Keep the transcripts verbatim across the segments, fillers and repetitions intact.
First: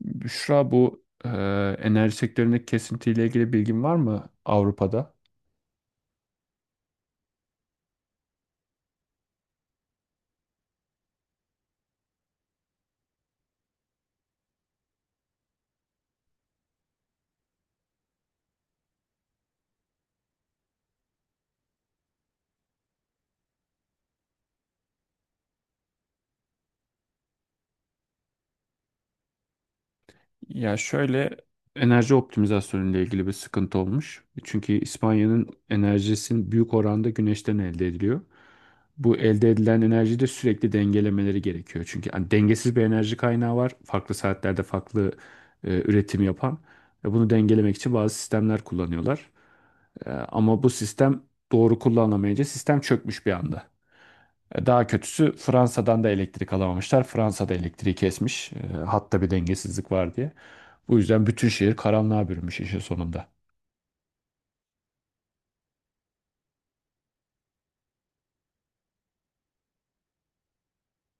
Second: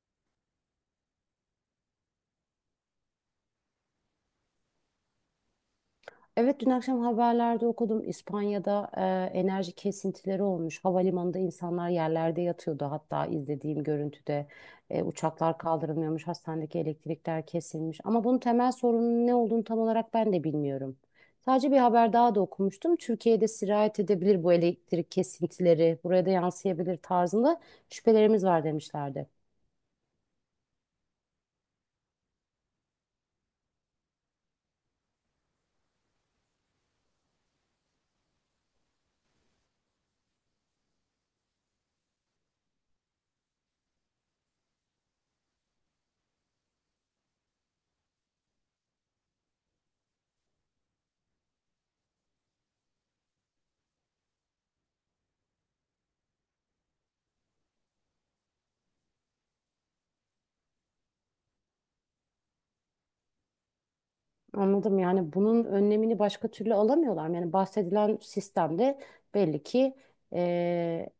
Büşra, bu e, enerji sektöründeki kesintiyle ilgili bilgin var mı Avrupa'da? Evet dün akşam haberlerde okudum. İspanya'da e, enerji kesintileri olmuş. Havalimanında insanlar yerlerde yatıyordu. Hatta izlediğim görüntüde e, uçaklar kaldırılmıyormuş. Hastanedeki elektrikler kesilmiş. Ama bunun temel sorunun ne olduğunu tam olarak ben de bilmiyorum. Sadece bir haber daha da okumuştum. Türkiye'de sirayet edebilir bu elektrik kesintileri. Buraya da yansıyabilir tarzında şüphelerimiz var demişlerdi. Ya şöyle, enerji optimizasyonu ile ilgili bir sıkıntı olmuş. Çünkü İspanya'nın enerjisinin büyük oranda güneşten elde ediliyor. Bu elde edilen enerjiyi de sürekli dengelemeleri gerekiyor. Çünkü hani dengesiz bir enerji kaynağı var. Farklı saatlerde farklı e, üretim yapan. Ve bunu dengelemek için bazı sistemler kullanıyorlar. E, ama bu sistem doğru kullanılamayınca sistem çökmüş bir anda. E, Daha kötüsü Fransa'dan da elektrik alamamışlar. Fransa da elektriği kesmiş. E, Hatta bir dengesizlik var diye. Bu yüzden bütün şehir karanlığa bürünmüş işin sonunda. Anladım, yani bunun önlemini başka türlü alamıyorlar mı? Yani bahsedilen sistemde belli ki eee,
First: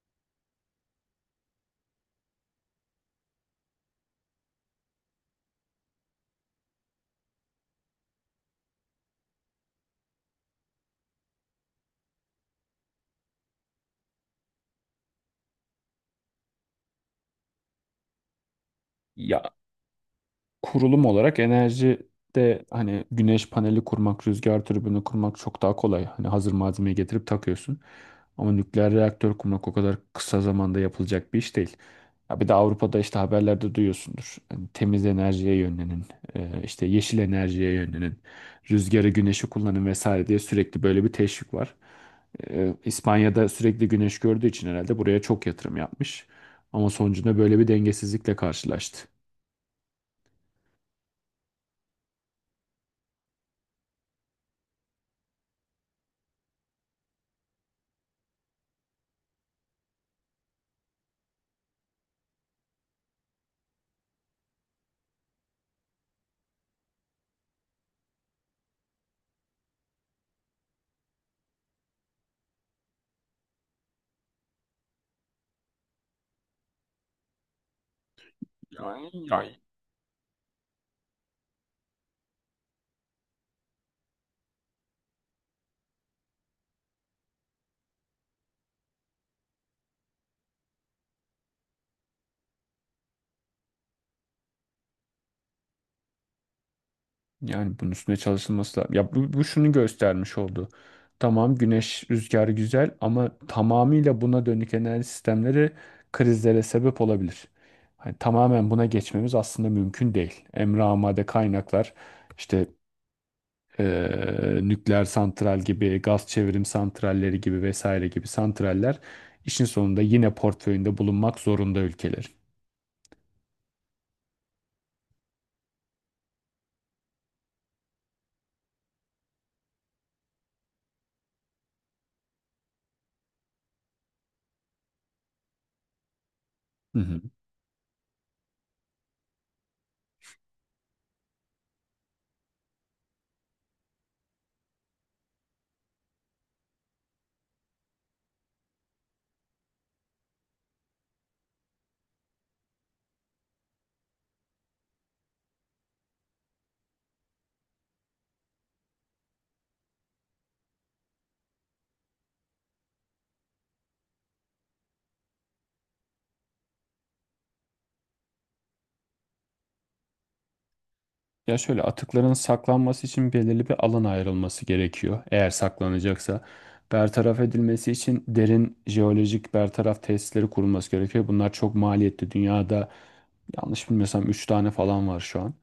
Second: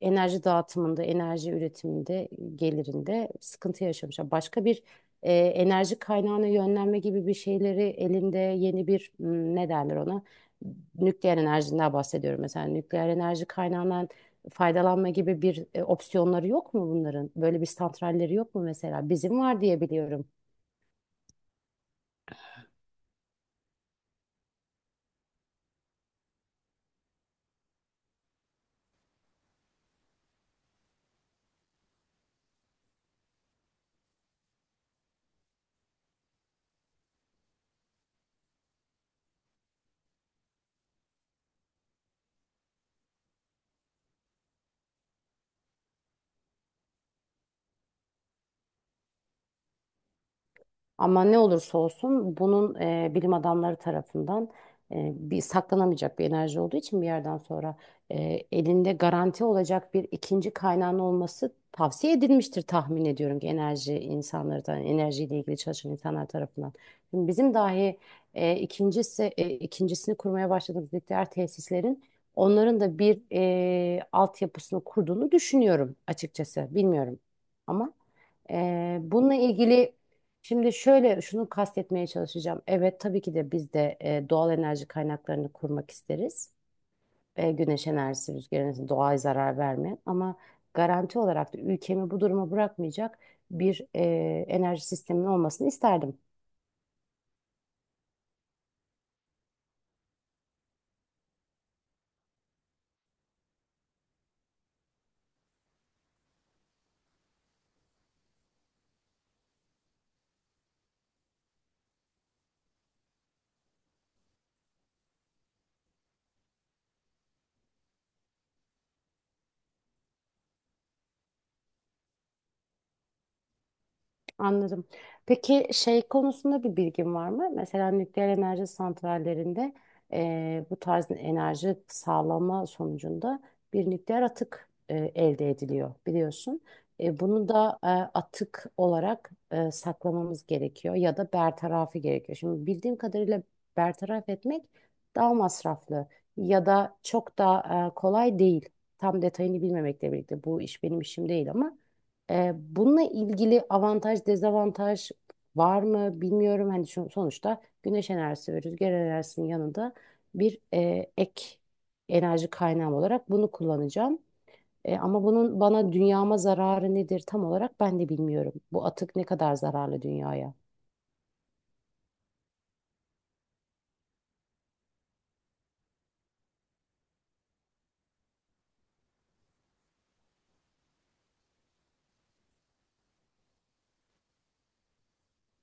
enerji dağıtımında, enerji üretiminde, gelirinde sıkıntı yaşamışlar. Başka bir eee, enerji kaynağına yönlenme gibi bir şeyleri elinde yeni bir m, ne derler ona? Nükleer enerjinden bahsediyorum mesela. Nükleer enerji kaynağından faydalanma gibi bir e, opsiyonları yok mu bunların? Böyle bir santralleri yok mu mesela? Bizim Ya, var diye biliyorum. kurulum olarak enerjide hani güneş paneli kurmak, rüzgar türbini kurmak çok daha kolay. Hani hazır malzemeyi getirip takıyorsun. Ama nükleer reaktör kurmak o kadar kısa zamanda yapılacak bir iş değil. Ya bir de Avrupa'da işte haberlerde duyuyorsundur. Hani temiz enerjiye yönlenin, e, işte yeşil enerjiye yönlenin, rüzgarı, güneşi kullanın vesaire diye sürekli böyle bir teşvik var. E, İspanya'da sürekli güneş gördüğü için herhalde buraya çok yatırım yapmış. Ama sonucunda böyle bir dengesizlikle karşılaştı. Ama ne olursa olsun bunun e, bilim adamları tarafından e, bir saklanamayacak bir enerji olduğu için bir yerden sonra e, elinde garanti olacak bir ikinci kaynağın olması tavsiye edilmiştir, tahmin ediyorum ki enerji insanları da enerjiyle ilgili çalışan insanlar tarafından. Şimdi bizim dahi e, ikincisi e, ikincisini kurmaya başladığımız nükleer tesislerin onların da bir e, altyapısını kurduğunu düşünüyorum açıkçası. Bilmiyorum ama e, bununla ilgili Şimdi şöyle şunu kastetmeye çalışacağım. Evet, tabii ki de biz de e, doğal enerji kaynaklarını kurmak isteriz. E, güneş enerjisi, rüzgar enerjisi doğaya zarar vermeyen ama garanti olarak da ülkemi bu duruma bırakmayacak bir e, enerji sisteminin olmasını isterdim. Yani bunun üstüne çalışılması lazım. Ya bu, bu şunu göstermiş oldu. Tamam, güneş rüzgarı güzel ama tamamıyla buna dönük enerji sistemleri krizlere sebep olabilir. Hani tamamen buna geçmemiz aslında mümkün değil. Emre amade kaynaklar, işte eee, nükleer santral gibi, gaz çevrim santralleri gibi vesaire gibi santraller işin sonunda yine portföyünde bulunmak zorunda ülkeler. Anladım. Peki şey konusunda bir bilgin var mı? Mesela nükleer enerji santrallerinde eee, bu tarz enerji sağlama sonucunda bir nükleer atık eee, elde ediliyor biliyorsun. E, bunu da e, atık olarak e, saklamamız gerekiyor ya da bertarafı gerekiyor. Şimdi bildiğim kadarıyla bertaraf etmek daha masraflı ya da çok da e, kolay değil. Tam detayını bilmemekle birlikte bu iş benim işim değil ama. Ee, bununla ilgili avantaj, dezavantaj var mı bilmiyorum. Hani şu- sonuçta güneş enerjisi ve rüzgar enerjisinin yanında bir e, ek enerji kaynağım olarak bunu kullanacağım. E, ama bunun bana dünyama zararı nedir tam olarak ben de bilmiyorum. Bu atık ne kadar zararlı dünyaya? Ya şöyle, atıkların saklanması için belirli bir alan ayrılması gerekiyor. Eğer saklanacaksa bertaraf edilmesi için derin jeolojik bertaraf tesisleri kurulması gerekiyor. Bunlar çok maliyetli. Dünyada yanlış bilmiyorsam üç tane falan var şu an.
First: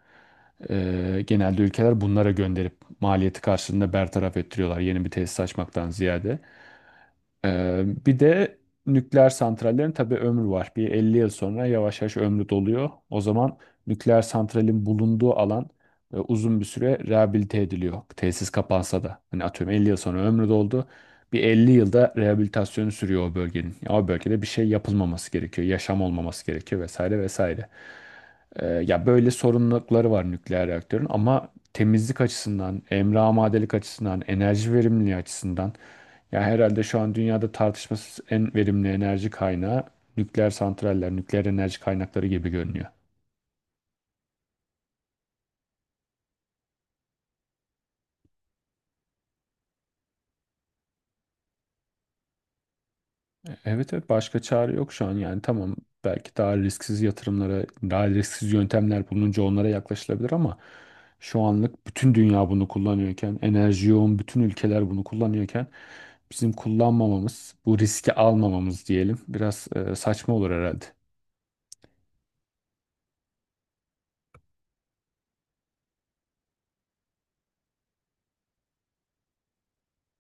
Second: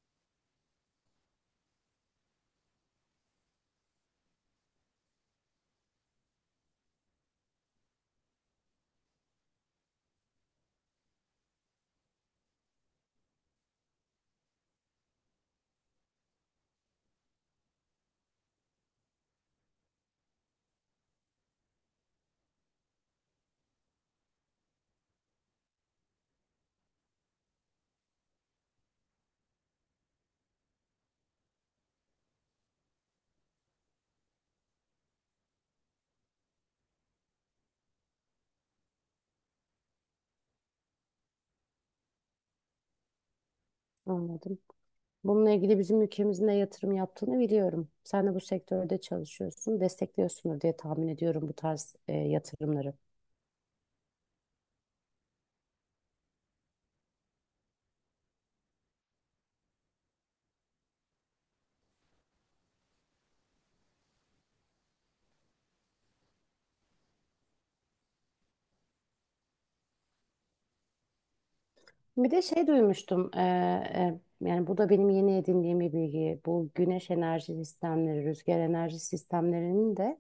Ee, genelde ülkeler bunlara gönderip maliyeti karşılığında bertaraf ettiriyorlar yeni bir tesis açmaktan ziyade. Ee, bir de nükleer santrallerin tabii ömrü var. Bir elli yıl sonra yavaş yavaş ömrü doluyor. O zaman nükleer santralin bulunduğu alan e, uzun bir süre rehabilite ediliyor. Tesis kapansa da. Hani atıyorum, elli yıl sonra ömrü doldu. Bir elli yılda rehabilitasyonu sürüyor o bölgenin. Ya o bölgede bir şey yapılmaması gerekiyor. Yaşam olmaması gerekiyor vesaire vesaire. Ee, ya böyle sorumlulukları var nükleer reaktörün ama temizlik açısından, emre amadelik açısından, enerji verimliliği açısından ya herhalde şu an dünyada tartışmasız en verimli enerji kaynağı nükleer santraller, nükleer enerji kaynakları gibi görünüyor. Anladım. Bununla ilgili bizim ülkemizin de yatırım yaptığını biliyorum. Sen de bu sektörde çalışıyorsun, destekliyorsundur diye tahmin ediyorum bu tarz e, yatırımları. Evet, evet, başka çare yok şu an. Yani tamam, belki daha risksiz yatırımlara, daha risksiz yöntemler bulununca onlara yaklaşılabilir ama şu anlık bütün dünya bunu kullanıyorken, enerji yoğun bütün ülkeler bunu kullanıyorken bizim kullanmamamız, bu riski almamamız, diyelim biraz e, saçma olur herhalde. Bir de şey duymuştum, e, e, yani bu da benim yeni edindiğim bir bilgi. Bu güneş enerji sistemleri, rüzgar enerji sistemlerinin de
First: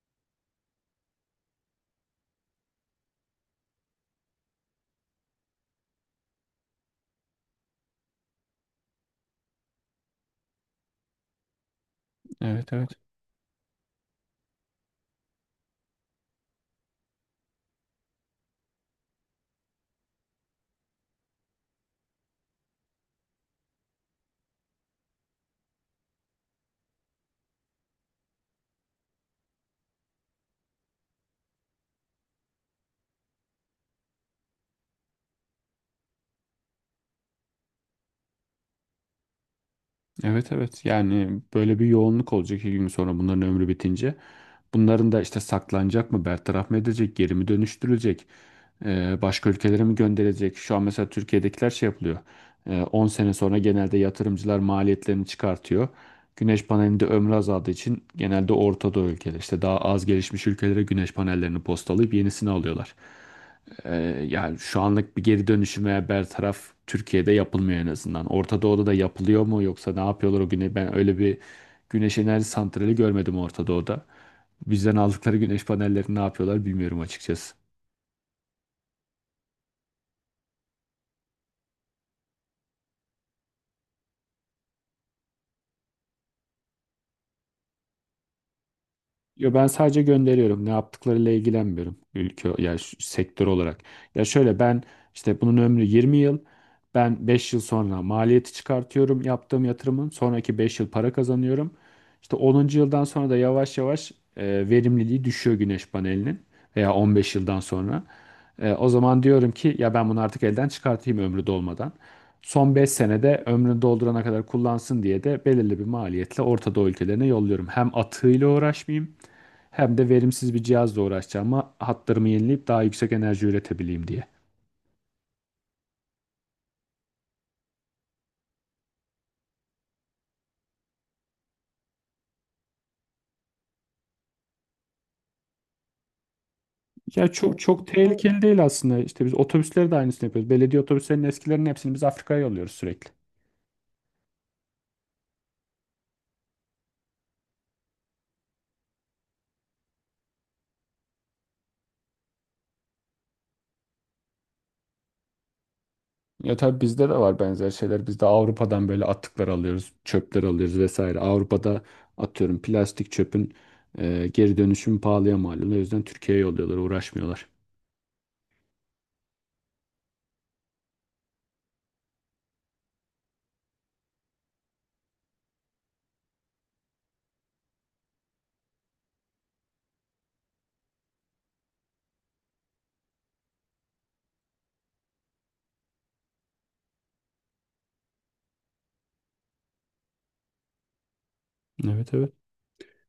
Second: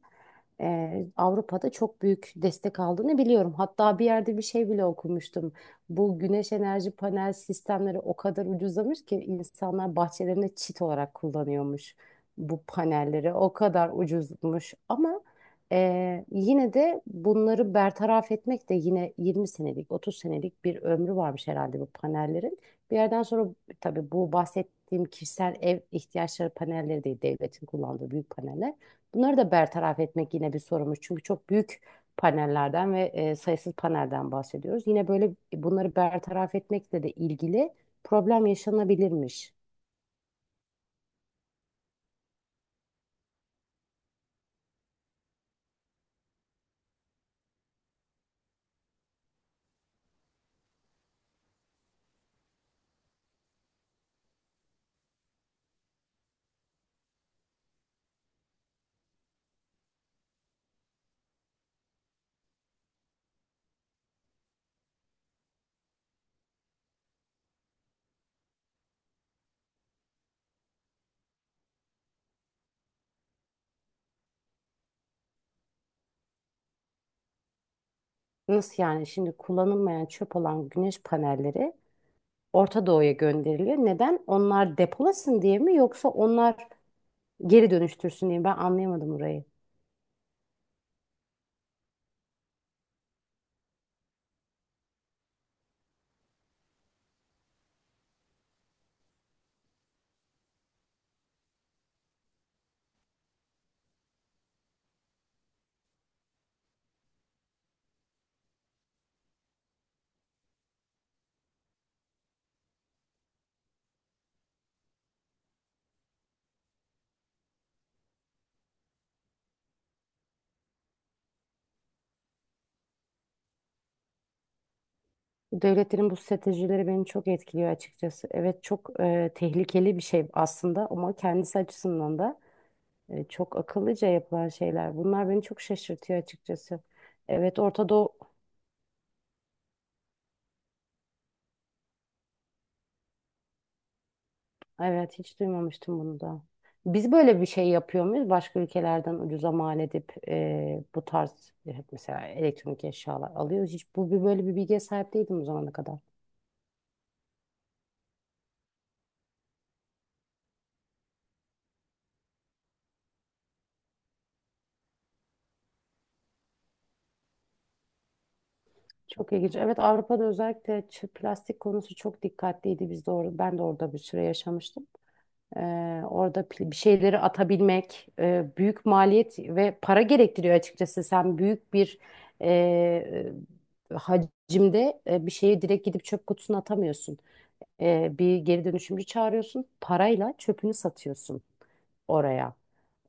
e, Avrupa'da çok büyük destek aldığını biliyorum. Hatta bir yerde bir şey bile okumuştum. Bu güneş enerji panel sistemleri o kadar ucuzlamış ki insanlar bahçelerinde çit olarak kullanıyormuş bu Evet, evet. panelleri. O kadar ucuzmuş ama e, yine de bunları bertaraf etmek de yine yirmi senelik, otuz senelik bir ömrü varmış herhalde bu panellerin. Bir yerden sonra tabii bu bahsettiğim kişisel ev ihtiyaçları panelleri değil, devletin kullandığı büyük paneller. Bunları da bertaraf etmek yine bir sorumuz. Çünkü çok büyük panellerden ve e, sayısız panelden bahsediyoruz. Yine böyle bunları bertaraf etmekle de ilgili problem yaşanabilirmiş. Evet, evet, yani böyle bir yoğunluk olacak iki gün sonra bunların ömrü bitince. Bunların da işte saklanacak mı, bertaraf mı edecek, geri mi dönüştürülecek, e, başka ülkelere mi gönderilecek? Şu an mesela Türkiye'dekiler şey yapılıyor. E, on sene sonra genelde yatırımcılar maliyetlerini çıkartıyor. Güneş panelinde ömrü azaldığı için genelde Orta Doğu ülkeleri, işte daha az gelişmiş ülkelere güneş panellerini postalayıp yenisini alıyorlar. Ee, yani şu anlık bir geri dönüşüm veya bertaraf Türkiye'de yapılmıyor en azından. Orta Doğu'da da yapılıyor mu yoksa ne yapıyorlar o güne? Ben öyle bir güneş enerji santrali görmedim Orta Doğu'da. Bizden aldıkları güneş panellerini ne yapıyorlar bilmiyorum açıkçası. Nasıl yani? Şimdi kullanılmayan çöp olan güneş panelleri Orta Doğu'ya gönderiliyor. Neden? Onlar depolasın diye mi yoksa onlar geri dönüştürsün diye mi? Ben anlayamadım orayı. Yo, ben sadece gönderiyorum. Ne yaptıklarıyla ilgilenmiyorum, ülke ya şu- sektör olarak. Ya şöyle, ben işte bunun ömrü yirmi yıl. Ben beş yıl sonra maliyeti çıkartıyorum yaptığım yatırımın. Sonraki beş yıl para kazanıyorum. İşte onuncu yıldan sonra da yavaş yavaş e, verimliliği düşüyor güneş panelinin, veya on beş yıldan sonra. E, o zaman diyorum ki ya ben bunu artık elden çıkartayım ömrü dolmadan. Son beş senede ömrünü doldurana kadar kullansın diye de belirli bir maliyetle Orta Doğu ülkelerine yolluyorum. Hem atığıyla uğraşmayayım hem de verimsiz bir cihazla uğraşacağıma hatlarımı yenileyip daha yüksek enerji üretebileyim diye. Devletlerin bu stratejileri beni çok etkiliyor açıkçası. Evet, çok e, tehlikeli bir şey aslında ama kendisi açısından da. E, çok akıllıca yapılan şeyler. Bunlar beni çok şaşırtıyor açıkçası. Ya çok Evet, çok Orta Doğu. tehlikeli değil aslında. İşte biz otobüsleri de aynısını yapıyoruz. Belediye otobüslerinin eskilerinin hepsini biz Afrika'ya yolluyoruz sürekli. Evet, hiç duymamıştım bunu da. Biz böyle bir şey yapıyor muyuz? Başka ülkelerden ucuza mal edip e, bu tarz e, mesela elektronik eşyalar alıyoruz. Hiç bu bir böyle bir bilgiye sahip değildim o zamana kadar. Ya tabii bizde de var benzer şeyler. Biz de Avrupa'dan böyle atıklar alıyoruz, çöpler alıyoruz vesaire. Avrupa'da atıyorum plastik çöpün e, geri dönüşümü pahalıya mal oluyor. O yüzden Türkiye'ye yolluyorlar, uğraşmıyorlar. Çok ilginç. Evet, Avrupa'da özellikle ç- plastik konusu çok dikkatliydi. Biz de or- ben de orada bir süre yaşamıştım. Ee, orada pil- bir şeyleri atabilmek e, büyük maliyet ve para gerektiriyor açıkçası. Sen büyük bir e, hacimde e, bir şeyi direkt gidip çöp kutusuna atamıyorsun. E, bir geri dönüşümcü çağırıyorsun, parayla çöpünü satıyorsun Evet, evet. oraya.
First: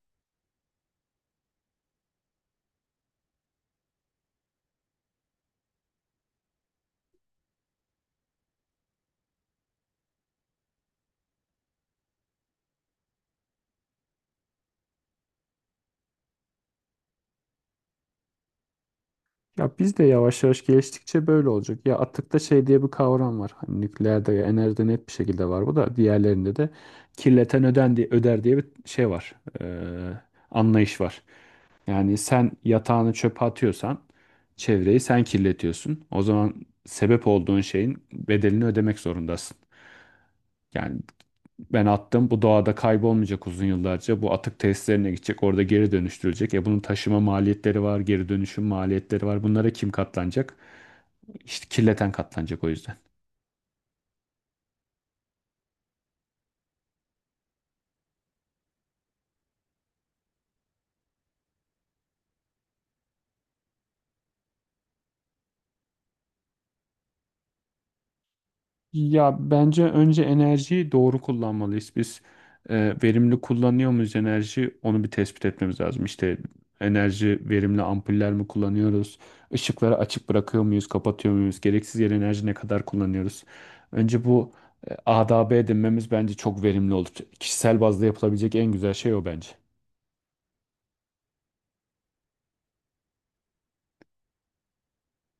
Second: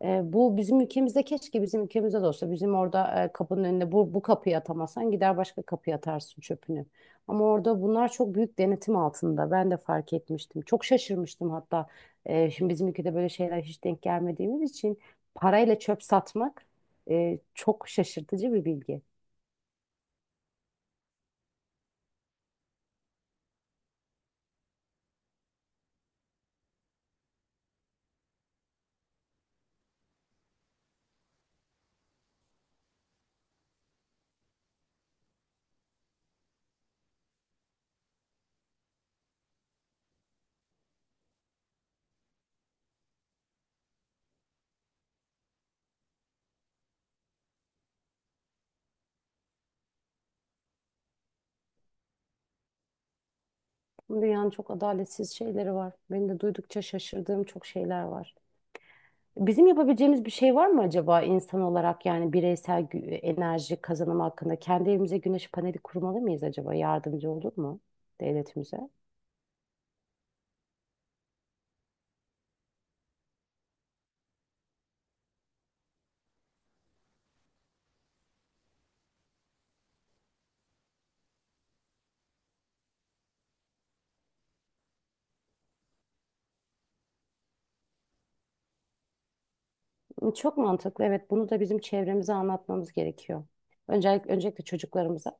E, bu bizim ülkemizde keşke bizim ülkemizde de olsa bizim orada e, kapının önünde bu, bu kapıyı atamasan gider başka kapıya atarsın çöpünü. Ama orada bunlar çok büyük denetim altında. Ben de fark etmiştim. Çok şaşırmıştım hatta. E, şimdi bizim ülkede böyle şeyler hiç denk gelmediğimiz için parayla çöp satmak e, çok şaşırtıcı bir bilgi. Ya biz de yavaş yavaş geliştikçe böyle olacak. Ya atıkta şey diye bir kavram var. Hani nükleerde, enerjide net bir şekilde var bu da. Diğerlerinde de kirleten öden diye, öder diye bir şey var. Ee, anlayış var. Yani sen yatağını çöpe atıyorsan çevreyi sen kirletiyorsun. O zaman sebep olduğun şeyin bedelini ödemek zorundasın. Yani ben attım. Bu doğada kaybolmayacak uzun yıllarca. Bu atık tesislerine gidecek. Orada geri dönüştürülecek. E bunun taşıma maliyetleri var. Geri dönüşüm maliyetleri var. Bunlara kim katlanacak? İşte kirleten katlanacak o yüzden. Bu dünyanın çok adaletsiz şeyleri var. Benim de duydukça şaşırdığım çok şeyler var. Bizim yapabileceğimiz bir şey var mı acaba insan olarak, yani bireysel gü- enerji kazanımı hakkında kendi evimize güneş paneli kurmalı mıyız acaba? Yardımcı olur mu devletimize? Ya bence önce enerjiyi doğru kullanmalıyız. Biz e, verimli kullanıyor muyuz enerji? Onu bir tespit etmemiz lazım. İşte enerji verimli ampuller mi kullanıyoruz? Işıkları açık bırakıyor muyuz, kapatıyor muyuz? Gereksiz yere enerji ne kadar kullanıyoruz? Önce bu e, adabı edinmemiz bence çok verimli olur. Kişisel bazda yapılabilecek en güzel şey o bence. Çok mantıklı. Evet, bunu da bizim çevremize anlatmamız gerekiyor. Öncelikle, öncelikle çocuklarımıza.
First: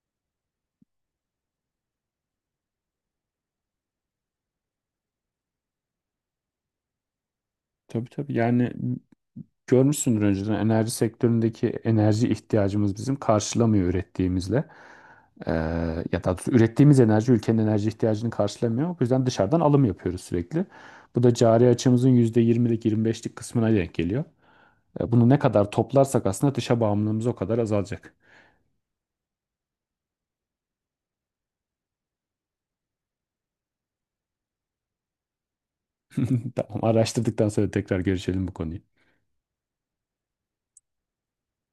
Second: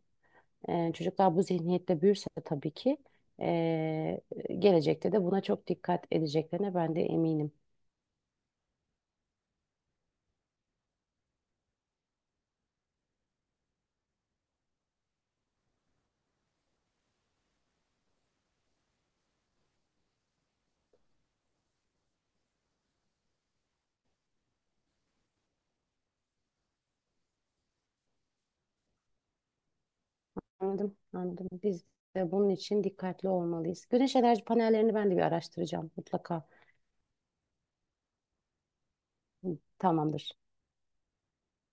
Ee, çocuklar bu zihniyette büyürse tabii ki ee, gelecekte de buna çok dikkat edeceklerine ben de eminim. Tabii, tabii. Yani görmüşsündür, önceden enerji sektöründeki enerji ihtiyacımız bizim karşılamıyor ürettiğimizle. Ee, ya daha doğrusu ürettiğimiz enerji ülkenin enerji ihtiyacını karşılamıyor. Bu yüzden dışarıdan alım yapıyoruz sürekli. Bu da cari açımızın yüzde yirmilik yirmi beşlik kısmına denk geliyor. Ee, Bunu ne kadar toplarsak aslında dışa bağımlılığımız o kadar azalacak. Anladım, anladım. Biz de bunun için dikkatli olmalıyız. Güneş enerji panellerini ben de bir araştıracağım mutlaka. Tamam, araştırdıktan sonra tekrar görüşelim bu konuyu. Tamamdır.